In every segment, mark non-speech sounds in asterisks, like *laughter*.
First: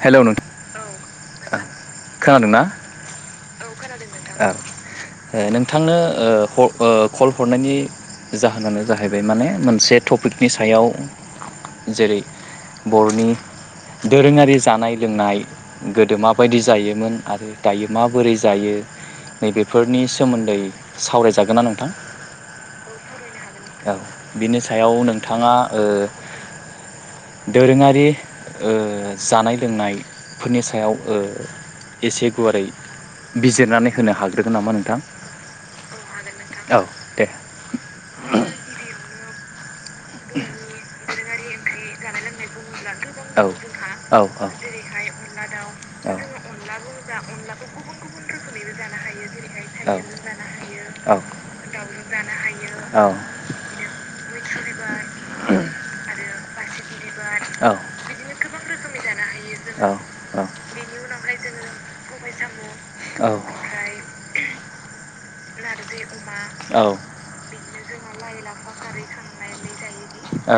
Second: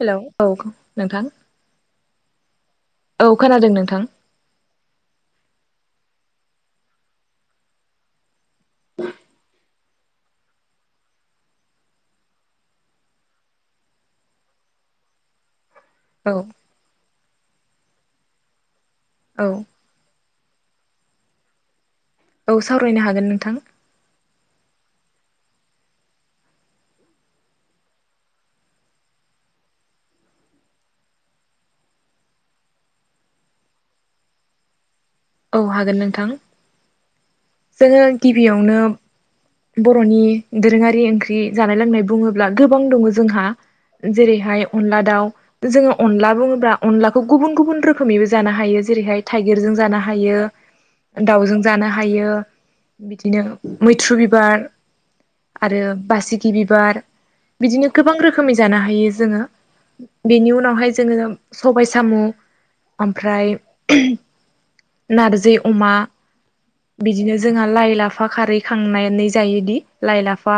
हेल' औ नोंथां। खोनादोंना औ खोनादों नोंथां। बिथांनो कल हरनायनि जाहोनानो जाहैबाय माने मोनसे टपिकनि सायाव जेरै बर'नि दोरोङारि जानाय लोंनाय गोदो औ माबायदि जायोमोन आरो दायो माबोरै जायो। औ नैबेफोरनि सोमोन्दै सावरायजागोनना नोंथां? औ सावरायनो हागोन नोंथां। औ बिनि सायाव नोंथाङा ओ दोरोङारि जानाय लोंनायफोरनि सायाव एसे गुवारै बिजिरनानै होनो हाग्रोगोन नामा नोंथां? औ हागोन नोंथां औ दे जोङो गिबियावनो बर'नि दोरोङारि ओंख्रि जानाय लोंनाय बुङोब्ला गोबां दङ जोंहा औ औ औ जेरैहाय अनला दाउ जोङो अनला बुङोब्ला अनलाखौ गुबुन गुबुन रोखोमनिबो जानो हायो। जेरैहाय टाइगिरजों जानो हायो। दाउजों जानो हायो औ बिदिनो मैथ्रु बिबार आरो बासिगि बिबार औ बिदिनो गोबां रोखोमै जानो हायो जोङो। बेनि औ उनावहाय जोङो सबाय साम' औ ओमफ्राय नारजि अमा बिदिनो जोंहा लाइ लाफा खारै खांनाय नो जायोदि लाइ लाफा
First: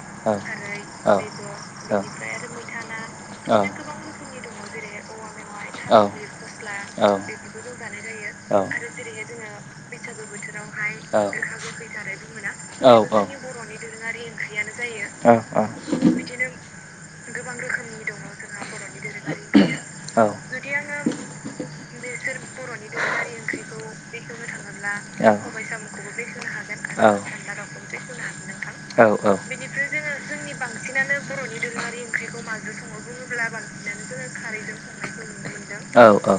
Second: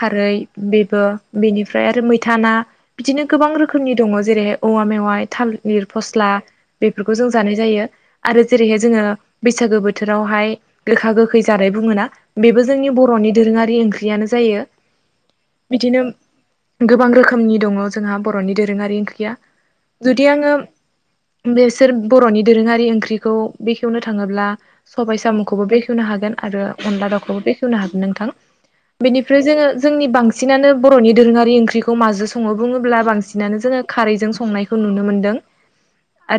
खारै बेबो बेनिफ्राय आरो मैथा ना बिदिनो गोबां रोखोमनि दङ' जेरैहाय औवा मेवाइ थालिर फस्ला बेफोरखौ जों जानाय जायो आरो जेरैहाय जोङो बैसागो बोथोरावहाय गोखा गोखै जानाय बुङोना बेबो जोंनि बर न'नि दोरोङारि ओंख्रियानो जायो ओ ओ बिदिनो गोबां रोखोमनि दङ' जोंहा बर'नि दोरोङारि ओंख्रिया जुदि आङो बेसोर बर'नि दोरोङारि ओंख्रिखौ बेखेवनो थाङोब्ला सबाय जों साम'खौबो बेखेवनो हा हागोन आरो अनला दावखौबो बेखेवनो हागोन नोंथां । नोंथां औ बेनिफ्राय जोङो जोंनि बांसिनानो बर'नि दोरोङारि ओंख्रिखौ माजों सङो बुङोब्ला बांसिनानो जोङो खारैजों संनायखौ नुनो मोन्दों । औ औ ।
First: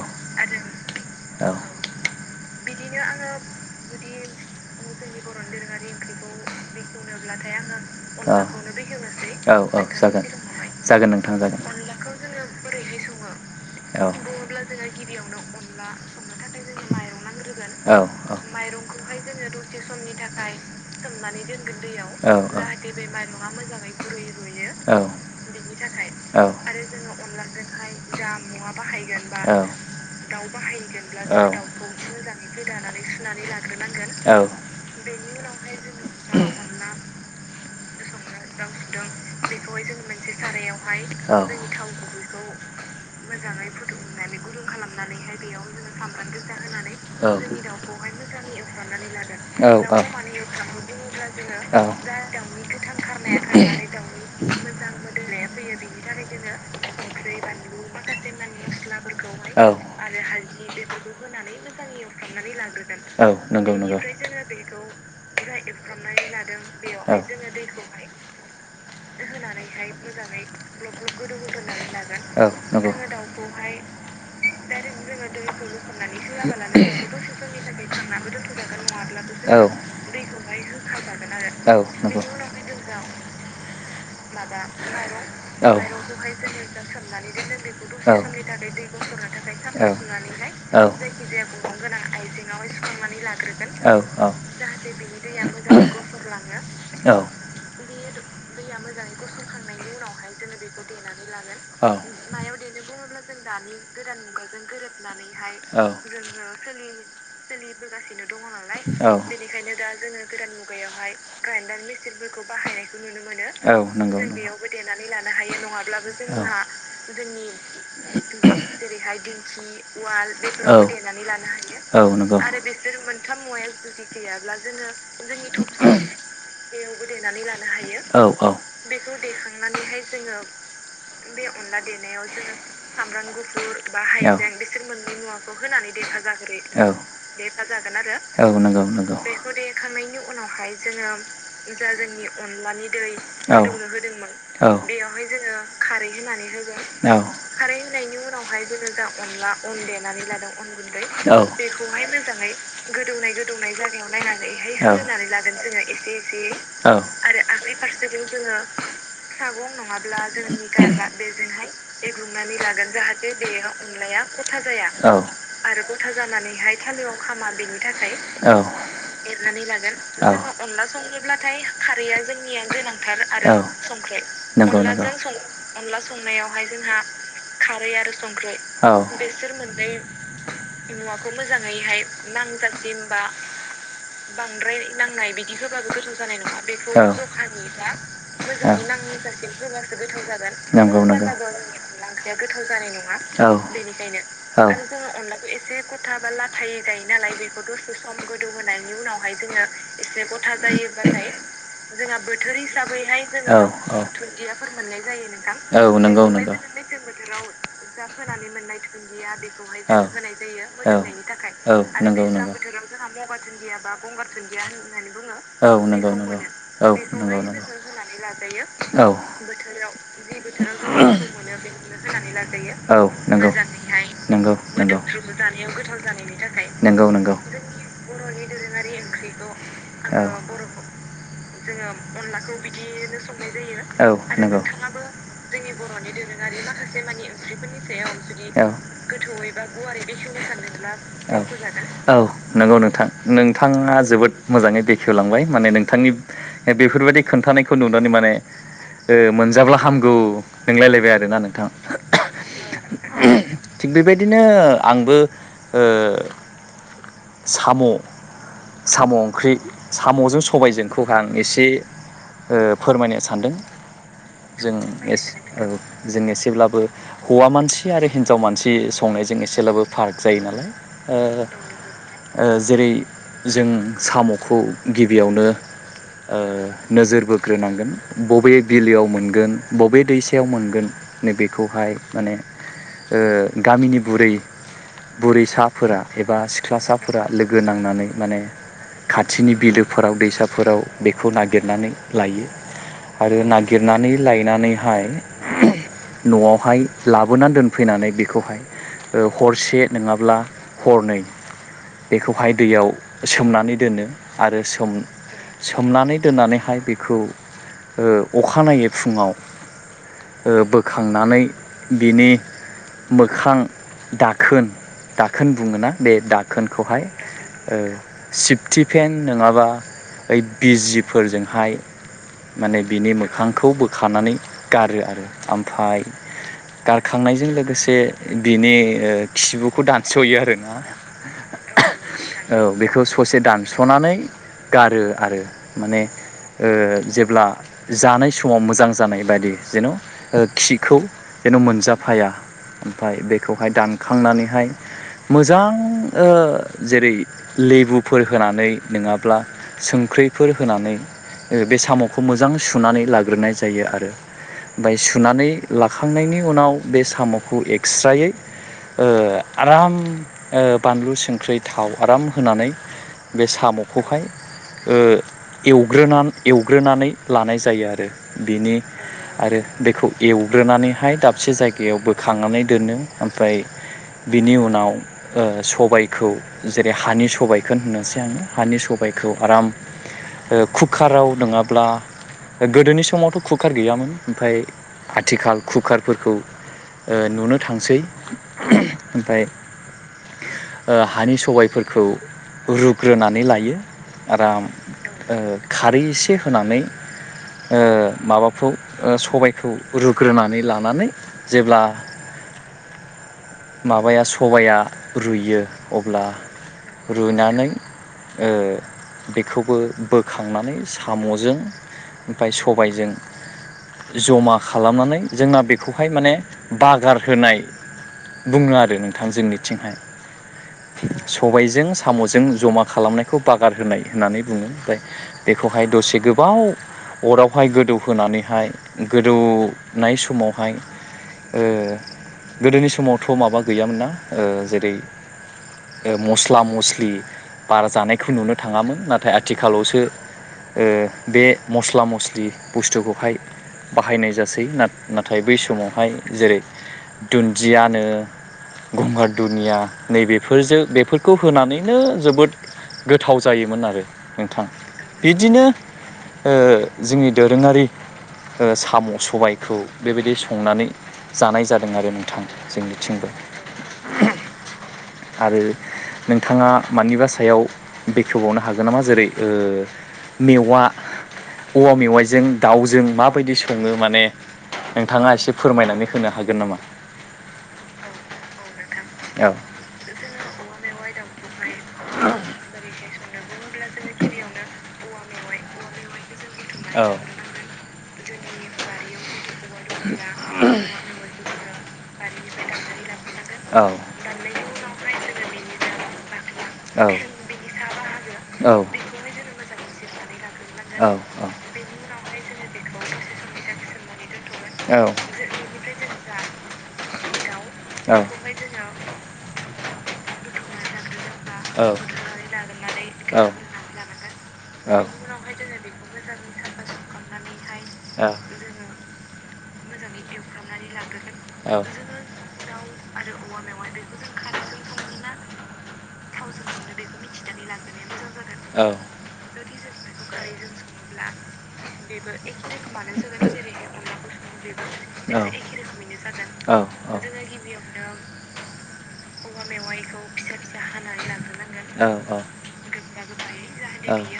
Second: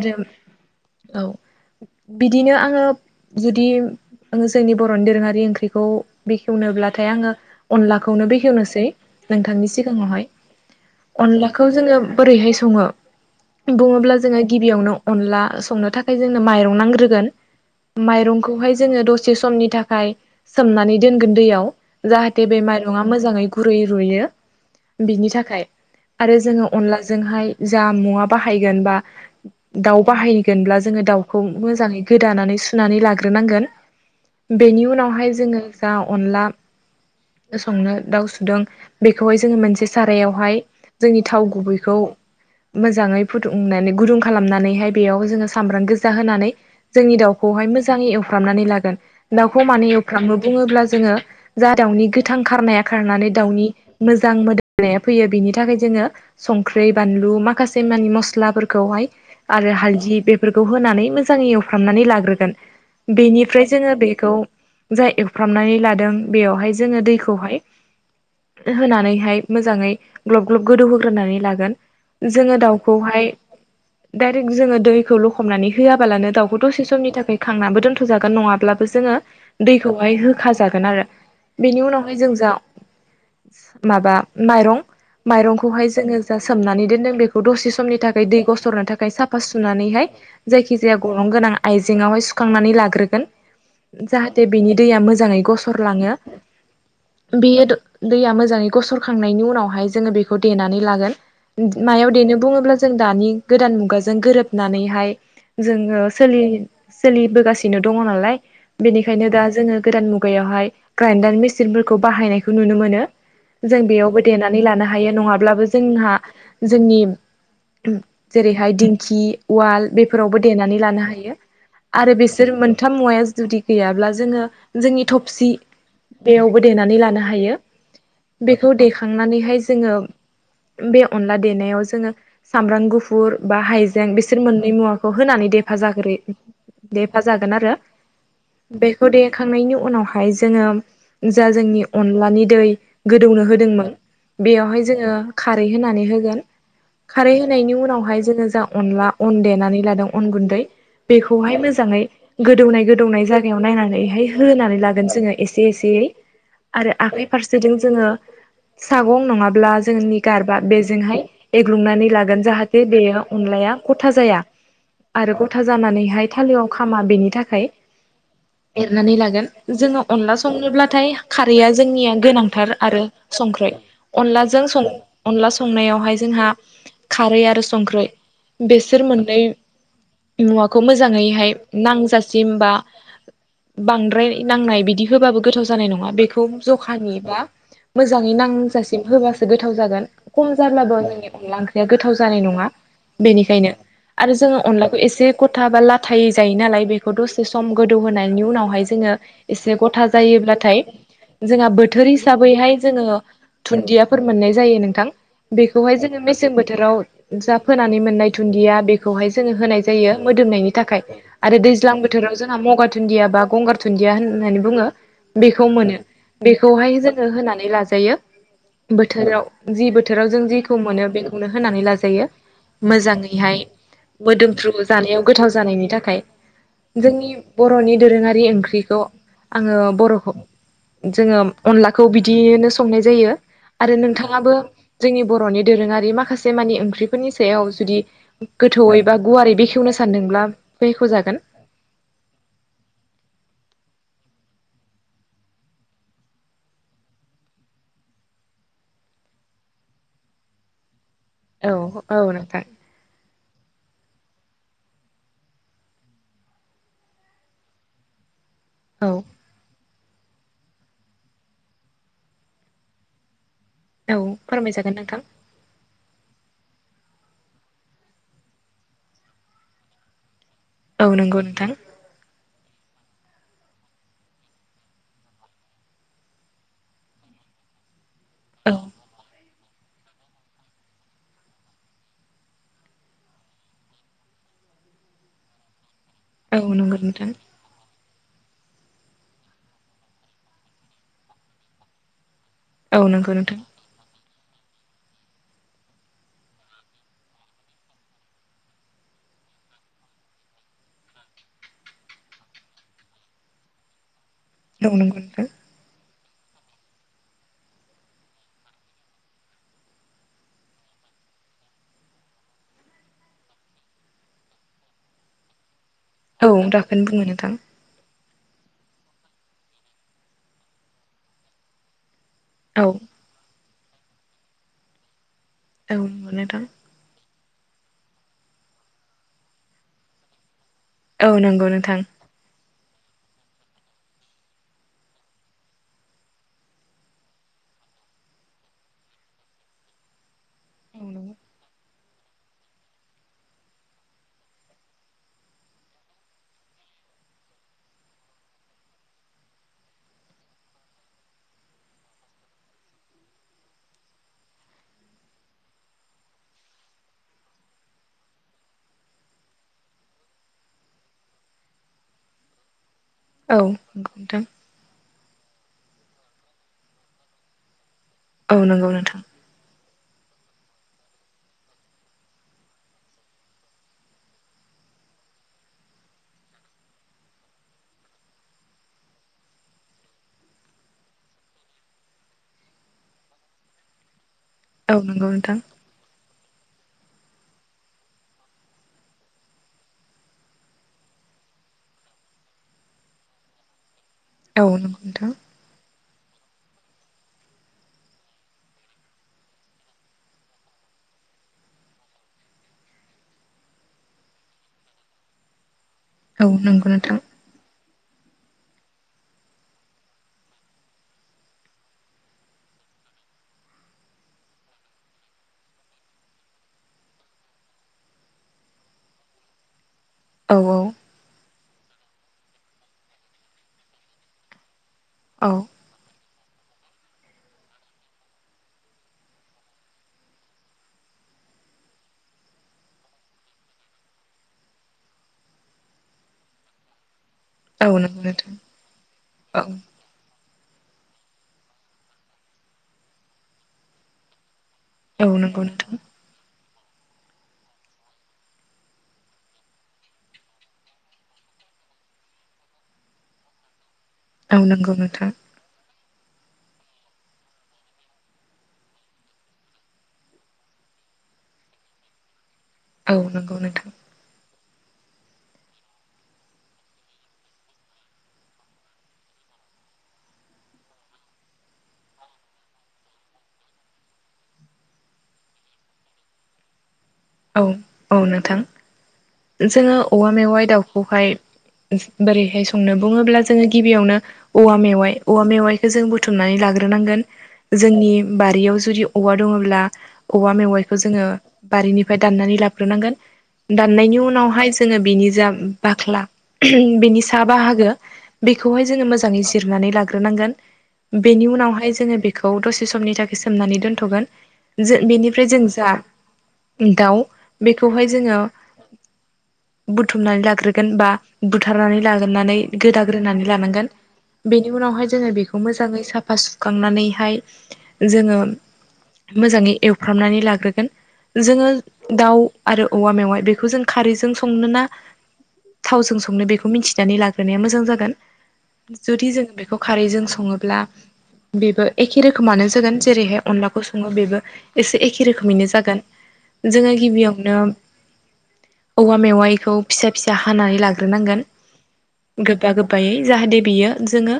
औ । बिदिनो आङो जुदि आङो जोंनि बर'नि दोरोङारि ओंख्रिखौ बेखेवनोब्लाथाय आङो अनलाखौनो बेखेवनोसै नोंथांनि सिगाङावहाय नोंथाङा एसे अनलाखौ जोङो बोरैहाय सङो रोंखाबाय बुङोब्ला जोङो गिबियावनो अनला संनो थाखाय जोंनो माइरं नांग्रोगोन औ औ माइरंखौहाय जोङो दसे समनि थाखाय सोमनानै दोनगोन दैयाव जाहाथे बे माइरङा मोजाङै गुरै रुयो बिनि थाखाय । आरो जोङो अनलाजोंहाय जा मुवा बाहायगोन बा दाउ बाहायगोनब्ला जोङो दाउखौ मोजाङै गोदानानै सुनानै लाग्रोनांगोन बेनि उनावहाय जोङो दाव अनला संनो दाउ सुदों बेखौहाय जोङो मोनसे सारायावहाय जोंनि थाव गुबैखौ मोजाङै फुदुंनानै गुदुं खालामनानैहाय बेयाव जोङो सामब्राम गोजा होनानै जोंनि दाउखौहाय मोजाङै एवफ्रामनानै लागोन दाउखौ मानो एवफ्राम बुङोब्ला जोङो जा दाउनि गोथां खारनाया खारनानै दाउनि मोजां मोदोमनाया फैयो बि -नि थाखाय ज संख्रै, बानलु माखासे मानि आरो बेनिफ्राय हालदि बेखौ होनानै मोजाङै एवफ्रामनानै लाग्रोगोन बेनिफ्राय जोङो बेखौ जा एवफ्रामनानै लादों बेयावहाय जोङो दैखौहाय होनानैहाय मोजाङै ग्लब ग्लब गोदौ होग्रोनानै लागोन । जोङो दाउखौहाय डाइरेक्ट जोङो दैखौ लखबनानै होआबालानो दावखौ दसे समनि थाखाय खांनाबो दोनथ'जागोन नङाब्ला जोङो दैखौहाय होखा जागोन आरो बेनि उनावहाय जों जा माबा माइरं माइरंखौहाय जोङो जा सोमनानै दोनदों बेखौ दसे समनि थाखाय दै गसरनो थाखाय साफा सुनानै हाय जायखि जाया गरं गोनां आइजेंआवहाय सुखांनानै लाग्रोगोन जाहाथे बेनि दैया मोजाङै गसरलाङो बेयो दैया मोजाङै गसरखांनायनि उनावहाय जोङो बेखौ देनानै लागोन मायाव देनो बुङोब्ला जों दानि गोदान मुगाजों गोरोबनानैहाय *unintelligible* जोङो सोलि सोलिबोगासिनो दङ' नालाय बेनिखायनो दा जोङो गोदान मुगायावहाय ग्राइडार मेसिनफोरखौ बाहायनायखौ नुनो मोनो । जों बेयावबो देनानै लानो हायो नङाब्लाबो जोंहा जोंनि जेरैहाय दिंखि उवाल बे फोरावबो देनानै लानो हायो आरो बिसोर मोनथाम मुवाया जुदि गैयाब्ला जोङो जोंनि थफसि बेयावबो देनानै लानो हायो औ औ बेखौ देखांनानैहाय जोङो बे अनला देनायाव जोङो सामब्राम गुफुर बा हाइजें बिसोर मोननै मुवाखौ होनानै देफाजाग्रोयो । देफा जागोन आरो औ नंगौ नंगौ। देखांनायनि उनावहाय जोङो जा जोंनि अनलानि दै दौनो होदोंमोन बेयावहाय जोङो खारै होनानै होगोन खारै होनायनि उनावहाय जोङो जा अनला अन देनानै लादों अन गुन्दै हाय होनानै लागोन जोङो एसे एसे आरो आगै फारसेयाव जोङो मागं नङाब्ला जोंनि गामा बेजोंहाय एग्रुंनानै लागोन जाहाथे बे अनलाया गथा जाया आरो गथा जानानैहाय थालिरयाव खामा बेनि थाखाय एरनानै लागोन अनला सङोब्लाथाय खारैया जोंनिया गोनांथार आरो संखै अनलाजों सं अनलाजों अनला अनला संनायावहाय जोंहा खारै आरो संख्रै बेसोर मोनै मुवाखौ मोजाङैहाय नांजासिम बा जिमबा बांद्राय बांद्राय नांनाय बिदि गोथाव जानाय होबाबो नङा गोथाव जानाय नङा बेखौ जखानि बा जखानिबा मोजाङै नांजासिम मोजां होबासो गोथाव जागोन खम जाब्लाबो नंगौ जोंनि नंगौ अनला ओंख्रिया गोथाव जानाय नङा बेनिखायनो आरो जोङो अनलाखौ एसे गथा बा लाथायै औ *inaudible* नि उनावहाय जोङो एसे गथा जायोब्लाथाय जोंहा बोथोर हिसाबैहाय जोङो दुदियाफोर मोननाय जायो नोंथां बेखौहाय जोङो मेसें बोथोराव जा फोनानै मोन आरो हाथुन दुनदिदिया बा गंगारुदिया होननानै बुङो बेखौ मोनो बेखौहाय जोङो होनानै लाायो। बोथोराव जि बोथोराव जों जि खौ मोनो बिखौनो होनानै लाजायो। मोजाङैहाय मोदोमफ्रु जानायाव गोथाव जानायनि थाखाय आङो जोंनि बर'खौ बर'नि दोरोङारि ओंख्रिखौ आङो बर'खौ जोङो अनलाखौ बिदियैनो संनाय जायो आरो नोंथाङाबो जोंनि बर'नि दोरोङारि माखासे मानि ओंख्रिफोरनि सायाव जुदि गोथौयै बा गुवारै बेखेवनो सानदोंब्ला बेखेवजागोन औ औ नंगौ नोंथां नोंथाङा जोबोद मोजाङै बेखेवलांबाय माने नोंथांनि बेफोर बेबायदि खोन्थानायखौ नुनानै माने मोनजाब्ला हामगौ नोंलायलायबाय आरोना नोंथां औ औ नोंथां थिग बेबायदि बिदिनो आंबो ओ साम' औ साम' ओंख्रि साम'जों सबायजोंखौह आं एसे फोरमायनो सानदों। औ जों फोरमायजागोन नोंथां एसे ओ जों एसेब्लाबो हौवा मानसि आरो हिनजाव मानसि संनायजों एसेब्लाबो फाराग जायो नालाय। औ ओ नंगौ नोंथां। ओ जेरै जों साम'खौ गिबियावनो ओ नोजोर बोग्रोनांगोन बबे औ बिलोयाव मोनगोन। बबे दैसायाव मोनगोन नैबेखौहाय माने ओ गामिनि बुरै बुरैसाफोरा एबा औ नंगौ सिख्लासाफोरा नोंथां लोगो नांनानै माने खाथिनि बिलोफोराव दैसाफोराव बेखौ नागिरनानै लायो। औ नंगौ आरो नोंथां नागिरनानै लायनानैहाय न'आवहाय लाबोनानै दोनफैनानै बेखौहाय हरसे नङाब्ला हरनै बेखौहाय दैयाव सोमनानै दोनो आरो औ सोम नंगौ नोंथां सोमनानै दोननानै ओ बोखांनानै बिनि मोखां दाखोन औ दाखौनो खोनखौहाय बुङो नोंथां ओ सिफटि फेन नङाबा ओइ बिजिफोरजोंहाय माने औ बिनि मोखांखौ बोखानानै गारो आरो औ ओमफाय नंगौ नोंथां गारखांनाय जों लोगोसे बिनि ओ खिबुखौ दानस'यो आरोना । औ नंगौ नोंथां। बेखौ ससे दानस'नानै गारो आरो माने ओ जेब्ला जानाय समाव मोजां जानाय बायदि जेन' खिखौ औ नंगौ जेन' मोनजाफाया ओमफाय बेखौहाय दानखांनानैहाय मोजां ओ जेरै लेबुफोर होनानै नोंङाब्ला संख्रैफोर होनानै ओ बे साम'खौ मोजां सुनानै लाग्रोनाय जायो आरो। बाय सुनानै लाखांनायनि उनाव बे साम'खौ एक्स्रायै ओ आराम ओ बानलु संख्रै थाव आराम होनानै बे साम'खौहाय ओ एवग्रोना एवग्रोनानै लानाय जायो आरो औ बिनि नंगौ नोंथां आरो बेखौ एवग्रोनानैहाय दाबसे जायगायाव बोखांनानै दोनो ओमफ्राय बिनि उनाव ओ सबायखौ जेरै हानि सबायाइखोन होननोसै आंङो हानि सबायखौ आराम ओ कुकाराव नोंङाब्ला गोदोनि समावथ' कुकार गैयामोन ओमफाय औ नंगौ नोंथां औ नंगौ नोंथां आथिखाल कुकारफोरखौ ओ नुनो थांसै ओमफाय ओ हानि सबायफोरखौ रुग्रोनानै लायो। आराम औ नंगौ नोंथां ओ खारै एसे होनानै ओ माबाखौ सबायखौ रुग्रोनानै लानानै जेब्ला माबाया सबाया रुयो अब्ला औ नंगौ नोंथां रुयनानै ओ बेखौबो बोखांनानै साम'जों ओमफाय सबायजों जमा खालामनानै जोंना बेखौहाय माने बागार होनाय बुंङो आरो नोंथां जोंनिथिंहाय औ औ सबायाइजों साम'जों जमा खालामनायखौ बागार होनाय होननानै बुंङो ओमफ्राय औ बेखौहाय दसे गो बाव अरावहाय गोदौहोनानैहाय गोदौनाय समाव हाय ओ गोदोनि समावथ' माबा गैयामोन ना ओ जेरै मस्ला मस्लि औ बारा नंगौ जानायखौ नुनो नोंथां थांङामोन, नाथाय औ आथिखालावसो ओ बे मस्ला मस्लि बुस्थुखौहाय बाहायनाय जासै ना औ नाथाय बै नंगौ नोंथां समावहाय जेरै दुन्दियानो गंगार दुनिया नैबेफोरजो बेफोरखौ होनानैनो जोबोद गोथाव जायोमोन आरो नोंथां औ नंगौ नोंथां बिदिनो ओ जोंनि दोरोंङारि ओ साम' सबायखौ बेबायदि संनानै जानाय जादों आरो नोंथां। औ जोंनिथिंबो नंगौ नोंथां। आरो नोंथांङा मानिबा सायाव बेखेवबावनो हागोन नामा जेरै ओ मेवा औवा मेवाइजों दावजों माबायदि संङो माने नोंथांङा एसे फोरमायनानै होनो हागोन नामा? औ औ नोंथां। औ जोंङो औवा मेवाय दाव खौहाय बोरैहाय संनो बुंङोब्ला जोंङो गिबियावनो औवा मेवाइ औवा मेवाइखौ जों बुथ थुमनानै लाग्रोनांगोन जोंनि बारियाव जुदि औवा दंङोब्ला औवा मेवाइखौ जोंङो बारिनिफ्राय दाननानै लाग्रोनांगोन। दाननायनि उनावहाय जोङो बेनि जा बाख्ला बेनि सा बाहागो बेखौहाय जोङो मोजाङै जिर नानै लाग्रोनांगोन बेनि उनावहाय जोङो बेखौ दसे समनि थाखाय सोमनानै दोनथ'गोन जो बेनिफ्राय जों जा दाउ बेखौहाय जोङो फुदुंनानै बुथुमनानै लाग्रोगोन बा बुथारनानै लाग्रोनानै गोदाग्रोनानै लानांगोन बेनि उनावहाय जोङो बेखौ मोजाङै साफा सु सुखांनानैहाय जोङो मोजाङै एवफ्रामनानै लाग्रोगोन जोङो दाउ आरो औवा मेवाइ बेखौ जों खारैजों संनो ना थावजों संनो बेखौ मिथिनानै लाग्रोनाया मोजां जागोन । जुदि जोंङो बेखौ खारैजों सङोब्ला बेबो एखे रोखोमानो जागोन जेरैहाय अनलाखौ सङो बेबो एसे एखे रोखोमैनो जागोन । जोङो गिबियावनो औवा मेवायखौ फिसा फिसा हानानै लाग्रोनांगोन औ औ गोबा गोबायै जाहाथे बियो जोङो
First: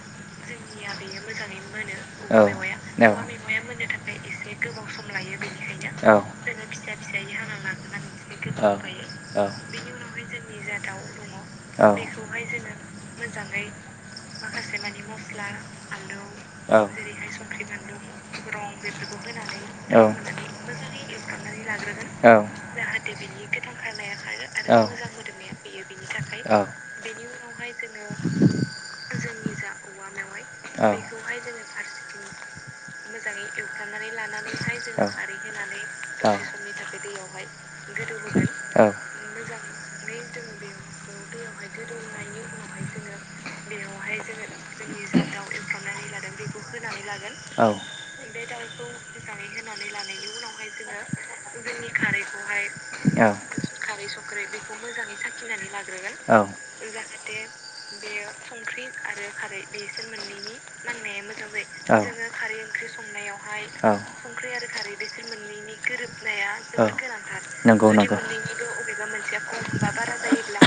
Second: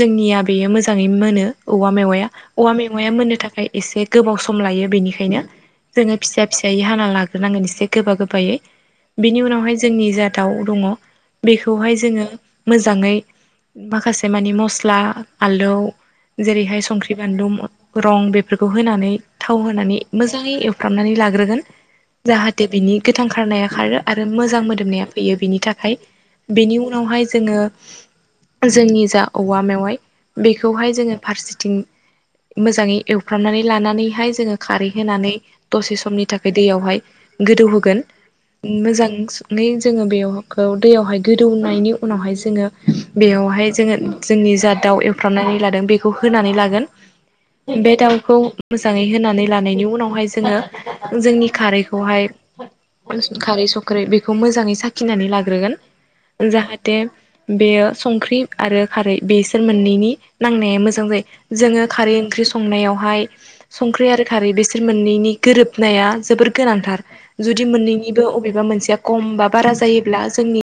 जोंनिया बेयो मोजाङै मोनो औवा मेवाया औ औवा मेवाया मोननो थाखाय एसे गोबाव सम लायो बेनिखायनो जोङो फिसा फिसायै हाना लाग्रोनांगोन एसे गोबा गोबायै । बिनि उनावहाय जोंनि जा दाउ दङ बेखौहाय जोङो मोजाङै माखासे मानि मस्ला आलौ जेरैहाय संख्रि, बानलु, रं बेफोरखौ होनानै थाव होनानै मोजां मोजाङै एवफ्रामनानै लाग्रोगोन लाग्रोगोन जाहाथे बिनि गोथां खारनाया खारो आरो मोजां मोदोमनाया फैयो बिनि थाखाय । बेनि उनावहाय जोङो जोंनि जा औवा मेवाइ बेखौहाय जोङो फारसेथिं मोजाङै एवफ्रामनानै लानानै बेहाय जोङो खारै होनानै दसे समनि थाखाय दैयावहाय गोदौ होगोन उम औ मोजां नै जोङो बेखौ दैयावहाय गोदौनायनि उनावहाय जोङो बेयावहाय जोङो जोंनि जा दाउ एवफ्रामनानै लादों बेखौ होनानै लागोन औ बे दाउखौ मोजाङै होनानै लानायनि उ नावहाय जोङो जोंनि खारैखौहाय खारै संख्रै बेखौ मोजाङै साखि नानै लाग्रोगोन औ औ जाहाथे बेयो संख्रि आरो खारै बेसो नांनाया मोजां जायो । जोङो खारै ओंख्रि संनायावहाय संख्रि आरो खारै बे मोननैनि गोरोबनाया जोबोर गोनांथार जुदि मोननैनिबो बबेबा मोनसेया खम बा बारा जायो ब्ला जोंनि